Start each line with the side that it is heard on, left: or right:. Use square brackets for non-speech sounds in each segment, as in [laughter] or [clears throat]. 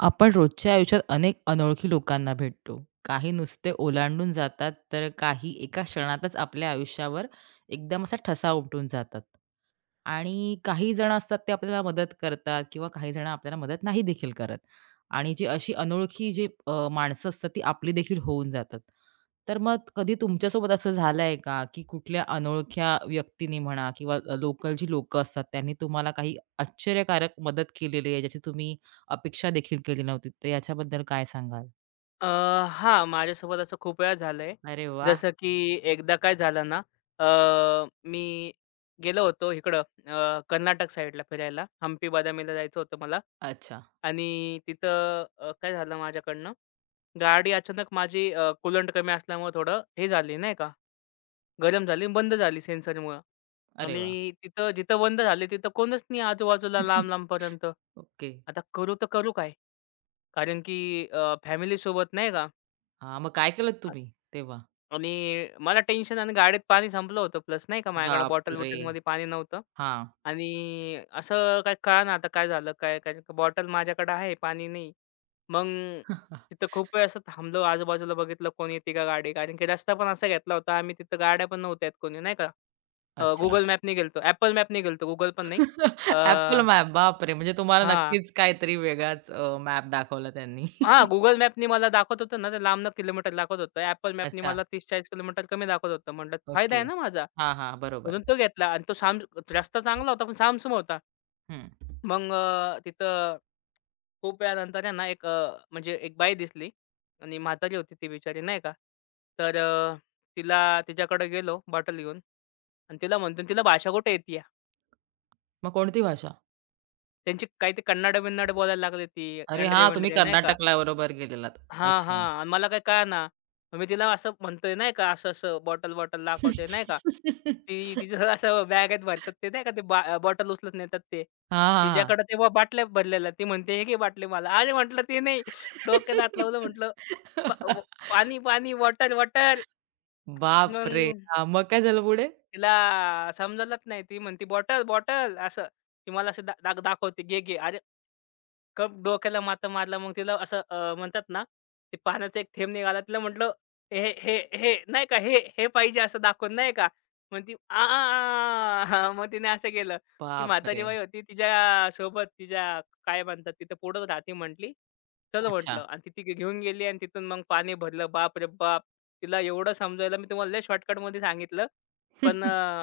right: आपण रोजच्या आयुष्यात अनेक अनोळखी लोकांना भेटतो. काही नुसते ओलांडून जातात, तर काही एका क्षणातच आपल्या आयुष्यावर एकदम असा ठसा उमटून जातात. आणि काही जण असतात ते आपल्याला मदत करतात किंवा काही जण आपल्याला मदत नाही देखील करत. आणि जी अशी अनोळखी जी माणसं असतात ती आपली देखील होऊन जातात. तर मग कधी तुमच्यासोबत असं झालंय का, की कुठल्या अनोळख्या व्यक्तीने म्हणा किंवा लोकल जी लोकं असतात त्यांनी तुम्हाला काही आश्चर्यकारक मदत केलेली आहे, ज्याची तुम्ही अपेक्षा देखील केली नव्हती, तर याच्याबद्दल काय सांगाल?
left: हां, माझ्यासोबत असं खूप वेळा झालंय.
right: अरे वाह!
left: जसं की एकदा काय झालं ना, अ, मी गेलो होतो इकडं कर्नाटक साईडला फिरायला. हम्पी बदामीला जायचं होतं मला
right: अच्छा.
left: आणि तिथं काय झालं माझ्याकडनं, गाडी अचानक माझी कूलंट कमी असल्यामुळं थोडं हे झाली नाही का, गरम झाली आणि बंद झाली सेन्सरमुळं
right: अरे वाह!
left: आणि तिथं जिथं बंद झाली तिथं कोणच नाही आजूबाजूला
right: [laughs]
left: लांब-लांबपर्यंत.
right: ओके.
left: आता करू तर करू काय? कारण की फॅमिलीसोबत नाही का
right: हां, मग काय केलत तुम्ही तेव्हा?
left: आणि मला टेन्शन आणि गाडीत पाणी संपलं होतं प्लस नाही का माझ्याकडे
right: बापरे!
left: बॉटल-बिटलमध्ये पाणी नव्हतं.
right: हां.
left: आणि असं काय कळेना आता काय झालं काय? कारण बॉटल माझ्याकडे आहे, पाणी नाही. मग
right: [laughs]
left: तिथं खूप वेळ असं थांबलो, आजूबाजूला बघितलं कोण येते का गाडी? कारण की रस्ता पण असा घेतला होता आम्ही तिथं गाड्या पण नव्हत्या आहेत कोणी नाही का.
right: अच्छा.
left: Google गेलतो, Apple मॅपनी गेलतो, Google पण नाही. अ,
right: [laughs] Apple मॅप बापरे! म्हणजे तुम्हाला
left: हां.
right: नक्कीच काहीतरी वेगळाच मॅप दाखवला त्यांनी.
left: हां,
right: [laughs]
left: Google मॅपनी मला दाखवत होतं ना, ते लांबनं किलोमीटर दाखवत होतं. Apple मॅपनी
right: अच्छा.
left: मला 30-40 किलोमीटर कमी दाखवत होतं. म्हटलं फायदा
right: ओके.
left: आहे ना माझा.
right: हां, हां. बरोबर.
left: म्हणून तो घेतला आणि तो साम रस्ता चांगला होता, पण सामसूम होता.
right: हं.
left: मग तिथं खूप वेळानंतर आहे ना, एक म्हणजे एक बाई दिसली आणि म्हातारी होती ती बिचारी नाही का. तर तिला तिच्याकडे गेलो बॉटल घेऊन आणि तिला म्हणतो, "तिला भाषा कुठे येतीये?"
right: मग कोणती भाषा?
left: त्यांची काही ते कन्नड-बिन्नड बोलायला लागली ती,
right: अरे हां, तुम्ही
left: एंड्रे-वेंड्रे नाही का.
right: कर्नाटकला बरोबर गेलेलात.
left: हां,
right: अच्छा.
left: हां. आणि मला काही कळेना. मग मी तिला असं म्हणतोय नाही का, असं-असं बॉटल-बॉटल दाखवते नाही का. ती
right: [laughs]
left: तिचं [laughs] असं बॅगेत भरतात ते नाही का ते बॉटल उचलत नेतात ते.
right: हां, हां, हां.
left: तिच्याकडे तेव्हा बाटल्या भरलेल्या. ती म्हणते, "हे घे बाटली मला." अरे म्हटलं, "ते नाही." डोक्याला हात लावलं म्हटलं, "पा व
right: [laughs]
left: पाणी, पाणी, वॉटर, वॉटर."
right: बापरे!
left: मग
right: हां, मग काय झालं पुढे?
left: तिला समजलंच नाही. ती म्हणते, "बॉटल, बॉटल." असं. ती मला असं दा दा- दाखवते, "घे, घे." अरे कप डोक्याला माता मारला. मग तिला असं म्हणतात ना, ते पाण्याचा एक थेंब निघाला. तिला म्हटलं, "हे, हे, हे नाही का हे, हे पाहिजे" असं दाखवून नाही का. मग ती "आ, आ, आ, आ." मग तिने असं केलं. ती म्हातारी
right: बापरे!
left: बाई होती तिच्या सोबत तिच्या काय म्हणतात तिथं पुढं राहते म्हटली. चल म्हटलं
right: अच्छा.
left: आणि ती ती घेऊन गेली आणि तिथून मग पाणी भरलं. बाप रे बाप! तिला एवढं समजायला मी तुम्हाला लय शॉर्टकटमध्ये सांगितलं. पण
right: [laughs]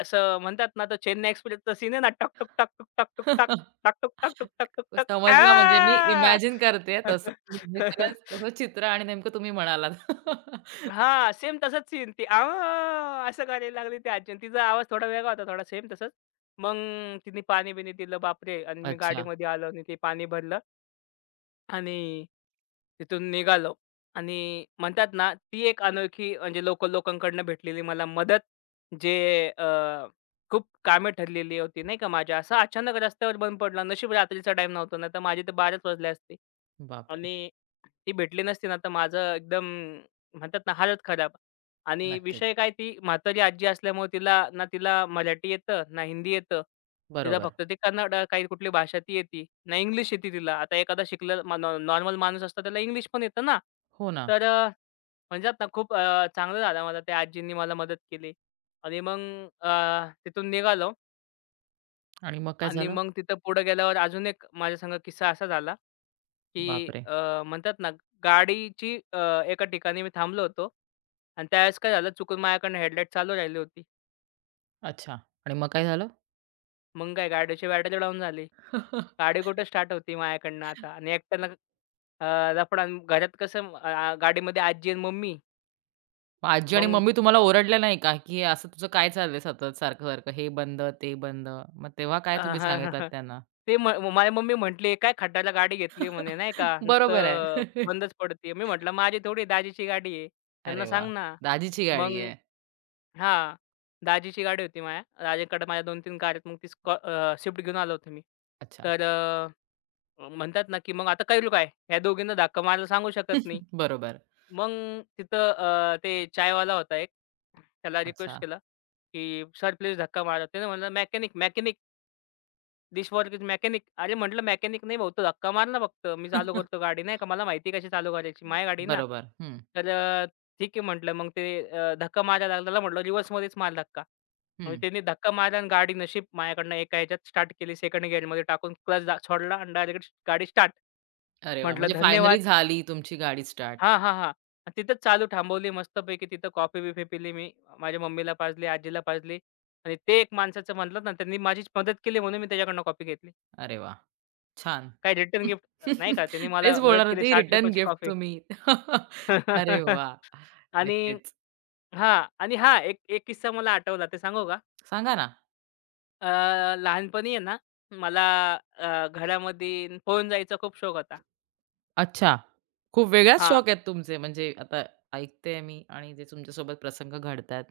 left: असं म्हणतात ना, तर चेन्नई एक्सप्रेसचा सीन आहे ना, टक, टुक, टक, टुक, टक, टक. टक टुक टक
right: [laughs]
left: टुक टक टुक टक
right: समजलं म्हणजे मी
left: आ!
right: इमॅजिन करते तसं म्हणजे खरंच
left: [laughs]
right: तसं चित्र आणि नेमकं तुम्ही म्हणालात. [laughs]
left: हां, सेम तसाच सीन ती आ असं करायला लागली ती आजी आणि तिचा आवाज थोडा वेगळा होता, थोडा सेम तसाच. मग तिने पाणी-बिणी दिलं बापरे! आणि मी
right: अच्छा.
left: गाडीमध्ये आलो आणि ते पाणी भरलं आणि तिथून निघालो आणि म्हणतात ना, ती एक अनोळखी म्हणजे लोकं लोकांकडनं भेटलेली मला मदत, जे अ, खूप कामे ठरलेली होती नाही का माझ्या. असं अचानक रस्त्यावर बंद पडला. नशीब रात्रीचा टाईम नव्हता, नाहीतर माझी तर 12च वाजले असते.
right: बापरे!
left: आणि ती भेटली नसती ना, तर माझं एकदम म्हणतात ना हालत खराब. आणि
right: नक्कीच.
left: विषय काय ती म्हातारी आजी असल्यामुळे तिला ना तिला मराठी येतं, ना हिंदी येतं. तिला
right: बरोबर.
left: फक्त ते कन्नड काही कुठली भाषा ती येती. ना इंग्लिश येती तिला. आता एखादा शिकलेला नॉर्मल माणूस असतो त्याला इंग्लिश पण येतं ना.
right: हो ना.
left: तर म्हणतात ना खूप चांगलं झालं मला त्या आजींनी मला मदत केली. आणि मग तिथून निघालो
right: आणि मग काय
left: आणि
right: झालं?
left: मग तिथं पुढे गेल्यावर अजून एक माझ्या संग किस्सा असा झाला की
right: बापरे!
left: म्हणतात ना गाडीची अ, एका ठिकाणी मी थांबलो होतो आणि त्यावेळेस काय झालं चुकून माझ्याकडनं हेडलाईट चालू राहिली होती.
right: अच्छा. आणि मग काय झालं?
left: मग काय गाडीची बॅटरी डाऊन झाली.
right: [laughs]
left: गाडी कुठे स्टार्ट होती माझ्याकडनं आता आणि एकट्यानं अ, लफडा अन् घरात कसं गाडीमध्ये आजी आणि मम्मी.
right: मग आजी आणि
left: मग
right: मम्मी तुम्हाला ओरडल्या नाही का, की "हे असं तुझं काय चाललंय सतत सारखं-सारखं हे बंद, ते बंद." मग तेव्हा काय
left: हां,
right: तुम्ही
left: हां,
right: सांगितलात
left: हां.
right: त्यांना?
left: ते म म- माझी मम्मी म्हटली, "काय खड्ड्याला गाडी घेतली?" म्हणे नाही का,
right: [laughs] बरोबर
left: "नुसतं
right: आहे. [laughs]
left: बंदच पडते." मी म्हटलं, "माझी थोडी दाजीची गाडी आहे.
right: अरे
left: त्यांना
right: वाह!
left: सांग ना."
right: दाजीची
left: मग
right: गाडी आहे.
left: हां. दाजीची गाडी होती माझ्या. दाजीकडे माझ्या 2-3 कार आहेत. मग ती स्विफ्ट घेऊन आलो होतो मी.
right: अच्छा.
left: तर म्हणतात ना, की मग आता करू काय? ह्या दोघींना धक्का मारायला सांगू शकत नाही.
right: [laughs] बरोबर.
left: मग तिथं ते चायवाला होता एक. त्याला
right: अच्छा.
left: रिक्वेस्ट केला की "सर प्लीज धक्का मारा." त्याने म्हणलं, "मेकॅनिक, मेकॅनिक." डिशवॉर्किंग मेकॅनिक. अरे म्हटलं मेकॅनिक नाही भाऊ, तू धक्का मार ना फक्त. मी चालू करतो
right: [laughs]
left: गाडी नाही का. मला माहिती कशी चालू करायची. माझी गाडी ना.
right: बरोबर.
left: तर ठीक आहे म्हटलं. मग ते धक्का मारायला लागला. त्याला म्हटलं रिव्हर्समध्येच मार धक्का. मग
right: हं.
left: त्यांनी धक्का मारला आणि गाडी नशीब माझ्याकडनं एका ह्याच्यात स्टार्ट केली. सेकंड गिअरमध्ये टाकून क्लच सोडला आणि डायरेक्ट गाडी स्टार्ट.
right: अरे वाह!
left: म्हटलं
right: म्हणजे फायनली
left: धन्यवाद.
right: झाली तुमची गाडी स्टार्ट.
left: हां, हां, हां. आणि तिथंच चालू थांबवली मस्तपैकी. तिथं कॉफी-बिफी पिली मी. माझ्या मम्मीला पाजली, आजीला पाजली आणि ते एक माणसाचं म्हणलं ना त्यांनी माझीच मदत केली म्हणून मी त्याच्याकडनं कॉफी घेतली.
right: अरे वाह! छान.
left: काय रिटर्न गिफ्ट नाही का त्यांनी
right: [laughs] तेच
left: मला मदत
right: बोलणार
left: केली
right: होते रिटर्न
left: ₹60 ची
right: गिफ्ट
left: कॉफी.
right: तुम्ही. [laughs] अरे
left: [laughs]
right: वाह!
left: आणि
right: नक्कीच.
left: हां आणि हां, एक एक किस्सा मला आठवला ते सांगू का?
right: सांगा ना.
left: अ, लहानपणी आहे ना मला घरामध्ये पळून जायचा खूप शौक होता.
right: अच्छा. खूप वेगळाच
left: हां.
right: शौक आहेत तुमचे म्हणजे आता ऐकतेय मी आणि जे तुमच्यासोबत प्रसंग घडतायत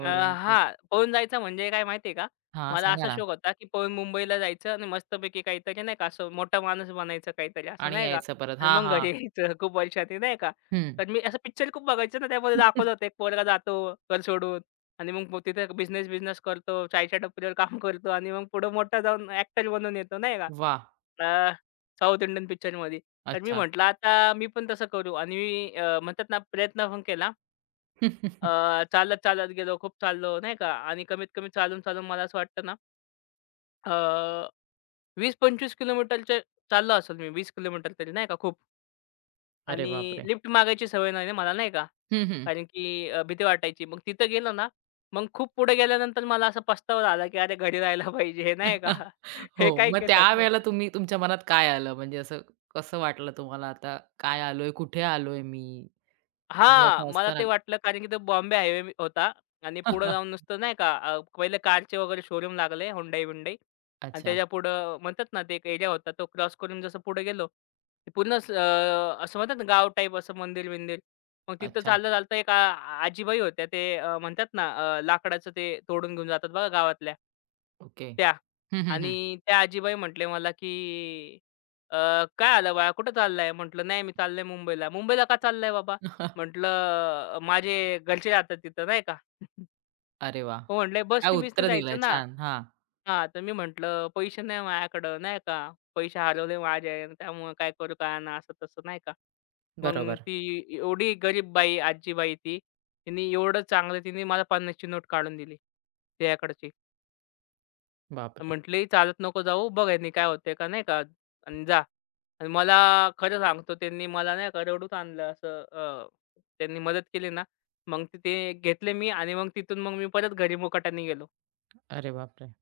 left: हां, पळून जायचं म्हणजे काय माहिती आहे का?
right: हां,
left: मला
right: सांगा
left: असा
right: ना
left: शौक होता, की पळून मुंबईला जायचं आणि मस्तपैकी काहीतरी नाही का असं मोठा माणूस बनायचं काहीतरी असं
right: आणि
left: नाही का
right: यायचं परत.
left: आणि
right: हां,
left: मग
right: हां.
left: घरी [laughs] यायचं खूप वर्षांनी नाही का.
right: हं.
left: तर मी असं पिक्चर खूप बघायचं ना त्यामध्ये दाखवलं होतं एक पोरगा जातो घर सोडून आणि मग तिथे बिझनेस-बिझनेस करतो, चायच्या टपरीवर काम [laughs] करतो आणि मग पुढं मोठा जाऊन ॲक्टर बनून येतो नाही का
right: वाह! [laughs]
left: साऊथ इंडियन पिक्चरमध्ये. तर मी
right: अच्छा.
left: म्हटलं आता मी पण तसं करू आणि मी म्हणतात ना प्रयत्न पण केला. अ,
right: [laughs]
left: चालत-चालत गेलो, खूप चाललो नाही का आणि कमीत-कमी चालून-चालून मला असं वाटतं ना, अ, 20-25 किलोमीटरचे चाललो असेल मी 20 किलोमीटर तरी नाही का खूप
right: अरे
left: आणि
right: बापरे!
left: लिफ्ट मागायची सवय नाही ना मला नाही का.
right: हं, हं.
left: कारण की भीती वाटायची. मग तिथं गेलो ना, मग खूप पुढे गेल्यानंतर मला असा पस्तावा आला, की अरे घरी राहायला पाहिजे नाही का.
right: [laughs]
left: [laughs] हे
right: हो,
left: काय
right: मग
left: केलं?
right: त्यावेळेला तुम्ही तुमच्या मनात काय आलं? म्हणजे असं कसं वाटलं तुम्हाला आता काय आलोय, कुठे आलोय मी? म्हणजे
left: हां,
right: असं
left: मला
right: असतं ना
left: ते वाटलं कारण की तो बॉम्बे हायवे होता आणि पुढे
right: [laughs]
left: जाऊन नुसतं नाही का पहिले कारचे वगैरे शोरूम लागले Hyundai-Hyundai आणि
right: अच्छा,
left: त्याच्यापुढं म्हणतात ना, ते एक एरिया होता तो क्रॉस करून जसं पुढे गेलो, की असं म्हणतात ना, गाव टाईप असं मंदिर-बिंदिर. मग तिथं
right: अच्छा.
left: चालता-चालता एक आ आजीबाई होत्या ते म्हणतात ना, लाकडाचं ते तोडून घेऊन जातात बघा गावातल्या.
right: ओके.
left: त्या
right: [laughs] हं, हं, हं.
left: आणि त्या आजीबाई म्हटले मला, की "अ, काय आलं बाळा, कुठं चाललाय?" म्हटलं, "नाही, मी चाललोय मुंबईला." "मुंबईला का चाललाय बाबा?"
right: [laughs]
left: म्हटलं माझे घरचे राहतात तिथं नाही का. [laughs]
right: अरे वाह!
left: मग म्हटले
right: काय
left: बसनी-बिसनी
right: उत्तर दिलंय
left: जायचं ना.
right: छान. हां,
left: हां, तर मी म्हटलं पैसे नाही माझ्याकडं नाही का. पैसे हरवले माझे त्यामुळे काय करू कळेना असं-तसं नाही का. मग
right: बरोबर.
left: ती एवढी गरीब बाई, आजीबाई ती. तिने एवढं चांगलं तिने मला 50ची नोट काढून दिली. तिच्याकडची.
right: बापरे!
left: म्हटली चालत नको जाऊ बघ ह्यानी काय होतंय का नाही का आणि जा. आणि मला खरं सांगतो त्यांनी मला नाही का रडूच आणलं असं त्यांनी मदत केली ना, मग ते ते घेतले मी आणि मग तिथून मग मी परत घरी मुकाट्याने गेलो.
right: अरे बापरे!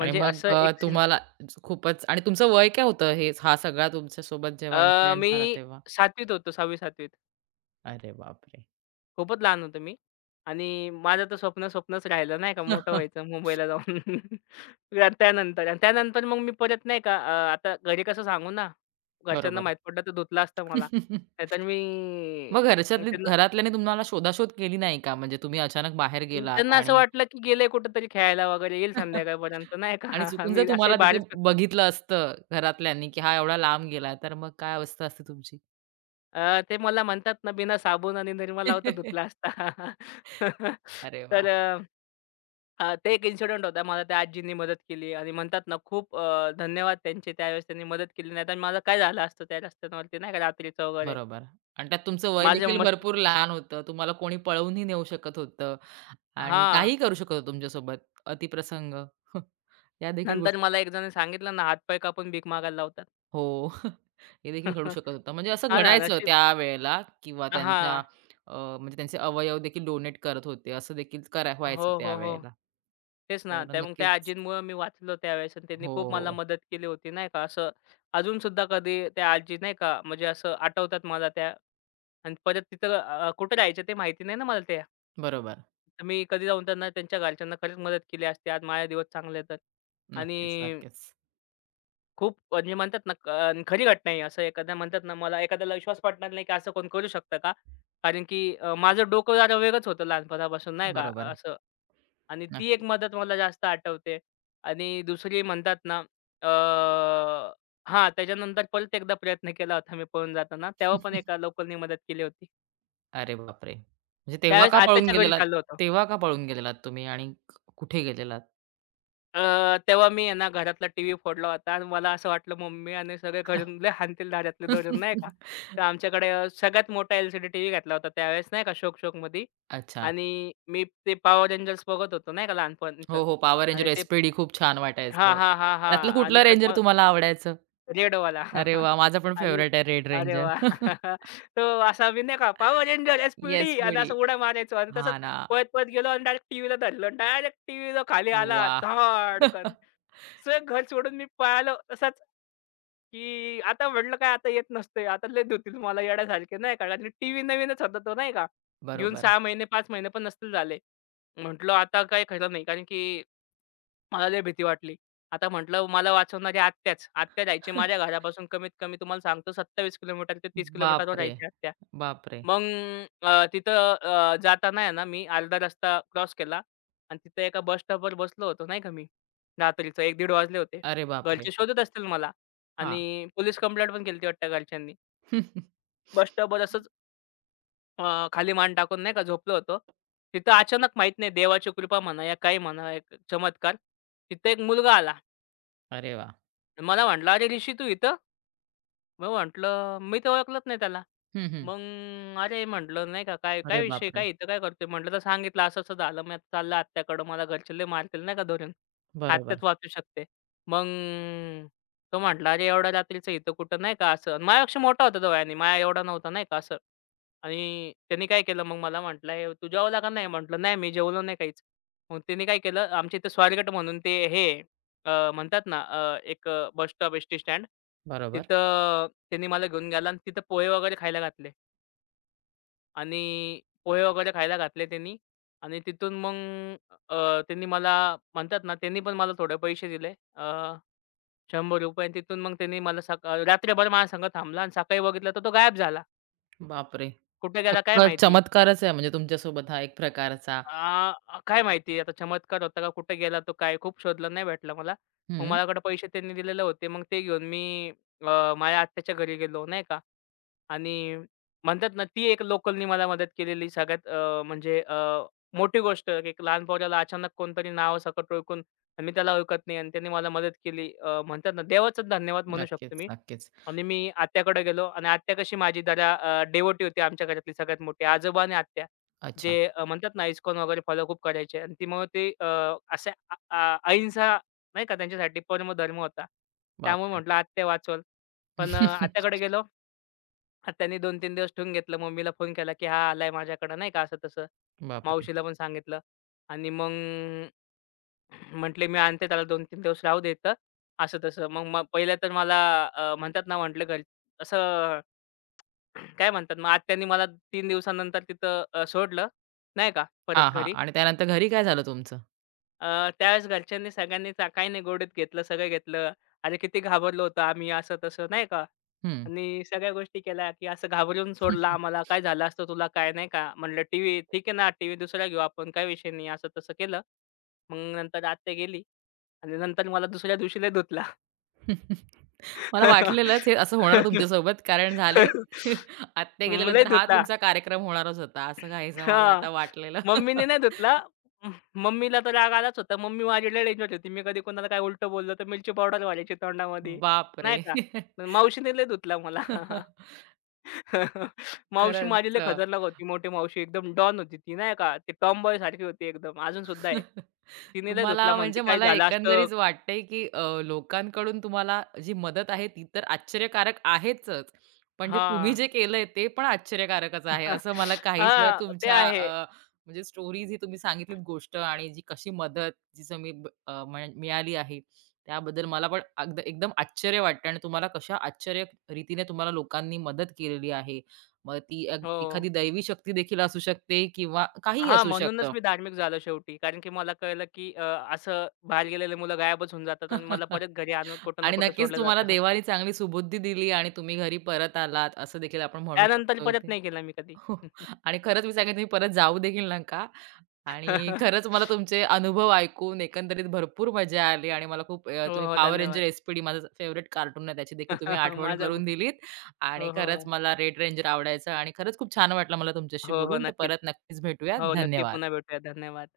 right: आणि मग
left: असं एक सीन
right: तुम्हाला खूपच आणि तुमचं वय काय होतं हे हा सगळा तुमच्यासोबत जेव्हा इन्सिडेंट
left: मी
right: झाला तेव्हा?
left: 7वीत होतो 6वी-7वीत.
right: अरे बापरे!
left: खूपच लहान होतो मी आणि माझं तर स्वप्नच राहिलं नाही का मोठं व्हायचं
right: [laughs]
left: मुंबईला जाऊन. [laughs] त्यानंतर आणि त्यानंतर मग मी परत नाही का आता घरी कसं सांगू ना, घरच्यांना
right: बरोबर.
left: माहीत पडलं तर धुतलं असतं मला.
right: [laughs]
left: नाहीतर मी
right: मग घरच्यातली घरातल्यानी तुम्हाला शोधाशोध केली नाही का? म्हणजे तुम्ही अचानक बाहेर गेलात
left: त्यांना असं
right: आणि
left: वाटलं, की गेले कुठेतरी खेळायला वगैरे, येईल
right: [laughs]
left: संध्याकाळपर्यंत नाही
right: आणि
left: का? [laughs]
right: चुकून जर
left: मी असे
right: तुम्हाला तिथे
left: बाहेरच
right: बघितलं असतं घरातल्यांनी, की हा एवढा लांब गेला, तर मग काय अवस्था असते तुमची?
left: ते मला म्हणतात ना, बिना साबून आणि निरमा लावता धुतला
right: [laughs]
left: असता. [laughs]
right: अरे वा
left: तर अ, अ, ते एक इन्सिडेंट होता. मला त्या आजींनी मदत केली आणि म्हणतात ना, खूप धन्यवाद त्यांचे. त्यावेळेस त्यांनी मदत केली, नाहीतर माझं काय झालं असतं त्या रस्त्यांवरती नाही का, रात्रीचं वगैरे.
right: बरोबर आणि त्यात तुमचं वय
left: माझ्या
right: देखील
left: मस्ती
right: भरपूर लहान होतं. तुम्हाला कोणी पळवूनही नेऊ शकत होतं आणि
left: हां.
right: काहीही करू शकत होतं तुमच्यासोबत. अतिप्रसंग. [laughs] या देखील
left: नंतर
right: गोष्टी
left: मला एक जण सांगितलं ना, हात कापून भीक मागायला लावतात.
right: हो. [laughs] हे देखील घडू
left: [laughs]
right: शकत होतं. म्हणजे असं
left: हां ना,
right: घडायचं
left: नशीब
right: त्यावेळेला किंवा त्यांच्या
left: हां.
right: अ, म्हणजे त्यांचे अवयव देखील डोनेट करत होते. असं देखील करा व्हायचं
left: हो, हो, हो.
right: त्यावेळेला.
left: तेच ना.
right: तर
left: मग त्या
right: नक्कीच.
left: आजींमुळं मी वाचलो त्यावेळेस आणि त्यांनी
right: हो,
left: खूप मला
right: हो.
left: मदत केली होती नाही का. असं अजूनसुद्धा कधी त्या आजी नाही का म्हणजे असं आठवतात मला त्या आणि परत तिथं कुठे राहायच्या ते माहिती नाही ना मला त्या.
right: बरोबर.
left: तर मी कधी जाऊन त्यांना त्यांच्या घरच्यांना खरंच मदत केली असती. आज माझे दिवस चांगले तर.
right: नक्कीच,
left: आणि
right: नक्कीच.
left: खूप म्हणजे म्हणतात ना खरी घटना आहे. असं एखादा म्हणतात ना मला एखाद्याला विश्वास पटणार नाही की असं कोण करू शकतं का? कारण की माझं डोकं जरा वेगळंच होतं लहानपणापासून नाही का
right: बरोबर
left: असं. आणि ती एक
right: नक्कीच.
left: मदत मला जास्त आठवते. आणि दुसरी म्हणतात ना अ, हां, त्याच्यानंतर परत एकदा प्रयत्न केला होता मी पळून जाताना. तेव्हा पण एका लोकलनी मदत केली होती.
right: अरे बापरे! म्हणजे तेव्हा
left: त्यावेळेस
right: का पळून
left: आत्याच्या घरी
right: गेलेलात?
left: चाललो होतो.
right: तेव्हा का पळून गेलेलात तुम्ही आणि कुठे गेलेलात?
left: अ, तेव्हा मी आहे ना घरातला टीव्ही फोडला होता आणि मला असं वाटलं मम्मी आणि सगळे घरून लय हाणतील दारातले धरून नाही का.
right: [laughs]
left: तर आमच्याकडे सगळ्यात मोठा LCD टीव्ही घेतला होता त्यावेळेस नाही का शौक-शौकमध्ये
right: अच्छा.
left: आणि मी ते पॉवर रेंजर्स बघत होतो नाही का लहानपणीचं
right: हो, हो. पॉवर रेंजर
left: आणि ते
right: SPD खूप छान
left: हां,
right: वाटायचं.
left: हां, हां, हां.
right: त्यातलं
left: आणि
right: कुठलं
left: त्यात
right: रेंजर तुम्हाला आवडायचं?
left: रेडवाला.
right: अरे
left: [laughs]
right: वाह! माझा पण
left: आणि
right: फेव्हराइट आहे रेड
left: अरे
right: रेंजर.
left: वाह!
right: [laughs]
left: [laughs] तो असा मी नाही का पॉवर रेंजर
right: येस
left: एसपीडी आणि
right: मिडी.
left: असं उड्या मारायचो आणि तसंच
right: हां ना.
left: पळत-पळत गेलो आणि डायरेक्ट टीव्हीला धरलं. डायरेक्ट टीव्हीला खाली आला
right: वाह!
left: धाड़कन
right: [laughs]
left: सगळं घर सोडून मी पळालो तसंच, की आता म्हटलं काय आता येत नसतंय. आता लय धुतील मला येड्यासारखे नाही का. आणि टीव्ही नवीनच होता तो नाही का. घेऊन
right: बरोबर.
left: 6 महिने 5 महिने पण नसतील झाले. म्हटलं आता काही खरं नाही कारण की मला लय भीती वाटली. आता म्हटलं मला वाचवणारी आत्याच. आत्या राहायची माझ्या
right: [laughs]
left: घरापासून कमीत कमी तुम्हाला सांगतो 27 किलोमीटर ते 30 किलोमीटरवर
right: बापरे!
left: राहायची आत्या.
right: बापरे!
left: मग तिथं जाताना आहे ना मी अर्धा रस्ता क्रॉस केला आणि तिथं एका बस स्टॉपवर बसलो होतो नाही का मी रात्रीचं 1:00-1:30 वाजले होते.
right: अरे बापरे!
left: घरचे शोधत असतील मला
right: हां.
left: आणि पोलीस कंप्लेंट पण केली वाटतं घरच्यांनी.
right: [laughs]
left: बस स्टॉपवर असंच खाली मान टाकून नाही का झोपलो होतो. तिथं अचानक माहीत नाही देवाची कृपा म्हणा या काही म्हणा एक चमत्कार. तिथं एक मुलगा आला.
right: अरे वाह!
left: मला म्हटला, "अरे ऋषी तू इथं?" मग म्हटलं मी तर ओळखलंच नाही त्याला.
right: हं, हं.
left: मग अरे म्हटलं नाही का, "काय काय
right: अरे
left: विषय?
right: बापरे!
left: काय इथं काय करतोय?" म्हटलं तर सांगितलं, "असं-असं झालं, मी आता चाललं आत्याकडं. मला घरचे लय मारतील नाही का धरून. आत्याच
right: बरोबर,
left: वाचू शकते." मग तो म्हटला, "अरे एवढ्या रात्रीचं इथं कुठं?" नाही का असं. आणि माझ्यापेक्षा मोठा होता तो वयाने, माझ्या एवढा नव्हता नाही का असं. आणि त्यांनी काय केलं मग मला म्हटला, "ए तू जेवला का नाही?" म्हटलं, "नाही मी जेवलो नाही काहीच." मग त्यांनी काय केलं, आमच्या इथं स्वारगेट म्हणून ते हे आहे, म्हणतात ना, एक बस स्टॉप, एसटी स्टँड
right: बरोबर.
left: तिथं त्यांनी मला घेऊन गेला आणि तिथं पोहे वगैरे खायला घातले आणि पोहे वगैरे खायला घातले त्यांनी आणि तिथून मग त्यांनी मला म्हणतात ना, त्यांनी पण मला थोडे पैसे दिले अ, ₹100 आणि तिथून मग त्यांनी मला सका रात्रभर माझ्या संग थांबला आणि सकाळी बघितलं तर तो गायब झाला.
right: बापरे!
left: कुठे गेला काय
right: चक्क
left: माहिती?
right: चमत्कारच आहे म्हणजे तुमच्यासोबत हा एक प्रकारचा.
left: काय माहिती आता चमत्कार होता का? कुठे गेला तो काय? खूप शोधलं, नाही भेटला मला. मग
right: हं.
left: माझ्याकडे पैसे त्यांनी दिलेले होते. मग ते घेऊन मी माझ्या आत्याच्या घरी गेलो, नाही का. आणि म्हणतात ना, ती एक लोकलनी मला मदत केलेली सगळ्यात म्हणजे मोठी गोष्ट की एक लहान पोराला अचानक कोणतरी नावासकट ओळखून आणि मी त्याला ओळखत नाही आणि त्यांनी मला मदत केली. म्हणतात ना, देवाचंच धन्यवाद म्हणू
right: नक्कीच,
left: शकतो मी.
right: नक्कीच.
left: आणि मी आत्याकडे गेलो आणि आत्या कशी माझी जरा होती आमच्या घरातली सगळ्यात मोठी. आजोबा आणि आत्या. जे
right: अच्छा.
left: म्हणतात ना ISKCON वगैरे फॉलो खूप करायचे आणि ती मग ते असे अ अ, अहिंसा नाही का त्यांच्यासाठी परमधर्म होता. त्यामुळे
right: बापरे!
left: म्हटलं आत्या वाचवल. पण आत्याकडे
right: [laughs]
left: गेलो हां, त्यांनी 2-3 दिवस ठेवून घेतलं. मम्मीला फोन केला, की हा आलाय माझ्याकडं नाही का असं-तसं.
right: बापरे!
left: मावशीला पण सांगितलं आणि मग म्हटले, "मी आणते त्याला 2-3 दिवस राहू दे असं-तसं. मग मग पहिलं तर मला म्हणतात ना म्हटलं घर असं [clears throat] काय म्हणतात मग आत्यांनी मला 3 दिवसानंतर तिथं सोडलं नाही का परत
right: हां, हां.
left: घरी.
right: आणि त्यानंतर घरी काय झालं तुमचं?
left: त्यावेळेस घरच्यांनी सगळ्यांनी चा काही नाही गोडीत घेतलं, सगळं घेतलं. अरे, किती घाबरलो होतो आम्ही असं-तसं नाही का?
right: हं.
left: आणि सगळ्या गोष्टी केल्या, की असं घाबरून सोडलं
right: [laughs]
left: आम्हाला. काय झालं असतं तुला काय नाही का? म्हटलं, "टीव्ही ठीक आहे ना, टीव्ही दुसरा घेऊ आपण, काही विषय नाही." असं-तसं केलं. मग नंतर आत्या गेली आणि नंतर मला दुसऱ्या दिवशी लय धुतला.
right: [laughs] मला वाटलेलंच हे असं होणार
left: [laughs]
right: तुमच्यासोबत कारण झाले [laughs] आत्या
left: लय
right: गेल्यानंतर हा
left: धुतला.
right: तुमचा कार्यक्रम होणारच होता, असं काहीसं मला
left: हां.
right: आता वाटलेलं.
left: मम्मीने
right: [laughs]
left: नाही धुतला. म मम्मीला तर राग आलाच होता. मम्मी माझी लय डेंजर होती. मी कधी कोणाला काय उलटं बोललं तर मिरची पावडर घालायची तोंडामध्ये,
right: बापरे!
left: नाही का. पण मावशीने लय धुतला मला.
right: [laughs]
left: [laughs] मावशी माझी
right: खरंच.
left: लय खतरनाक होती. मोठी मावशी एकदम डॉन होती ती, नाही का. ती टॉमबॉय सारखी होती एकदम. अजून सुद्धा आहे.
right: [laughs]
left: तिने लय धुतला
right: तुम्हाला म्हणजे
left: म्हणते, "काय
right: मला
left: झालं असतं."
right: एकंदरीत वाटतंय, की लोकांकडून तुम्हाला जी मदत आहे ती तर आश्चर्यकारक आहेच. पण जे तुम्ही
left: हां.
right: जे केलंय ते पण आश्चर्यकारकच
left: हां,
right: आहे. असं मला काहीसं
left: [laughs] ते
right: तुमच्या
left: आहे.
right: म्हणजे स्टोरीज ही तुम्ही सांगितलीत गोष्ट आणि जी कशी मदत जी तुम्ही ब- अ, म्हण मिळाली आहे. त्याबद्दल मला पण एकदम आश्चर्य वाटतं आणि तुम्हाला कशा आश्चर्य रीतीने तुम्हाला लोकांनी मदत केलेली आहे. मग ती
left: हो.
right: एखादी दैवी शक्ती देखील असू शकते किंवा काहीही
left: हां,
right: असू
left: म्हणूनच
right: शकतं.
left: मी धार्मिक झालो शेवटी. कारण की मला कळलं की असं बाहेर गेलेले मुलं गायबच होऊन जातात आणि मला
right: [laughs]
left: परत घरी आणून कुठं ना
right: आणि
left: कुठं
right: नक्कीच
left: सोडलं
right: तुम्हाला
left: जातं.
right: देवाने चांगली सुबुद्धी दिली आणि तुम्ही घरी परत आलात, असं देखील आपण म्हणू
left: त्यानंतर
right: शकतो
left: परत
right: इथे.
left: नाही केला मी कधी.
right: हो आणि खरंच मी सांगेन, तुम्ही परत जाऊ देखील नका आणि
left: [laughs]
right: खरंच मला तुमचे अनुभव ऐकून एकंदरीत भरपूर मजा आली आणि मला खूप
left: हो,
right: तुम्ही
left: हो.
right: पॉवर रेंजर
left: धन्यवाद.
right: एस माझं फेव्हरेट कार्टून आहे, त्याची देखील तुम्ही
left: [laughs]
right: आठवण
left: माझा
right: करून
left: पण.
right: दिलीत आणि
left: हो, हो,
right: खरंच
left: हो.
right: मला रेड रेंजर आवडायचा आणि खरंच खूप छान वाटलं मला तुमच्याशी
left: हो, हो.
right: बोलून. तर
left: नक्कीच.
right: परत नक्कीच भेटूया.
left: हो, नक्की. पुन्हा
right: धन्यवाद.
left: भेटूया. धन्यवाद.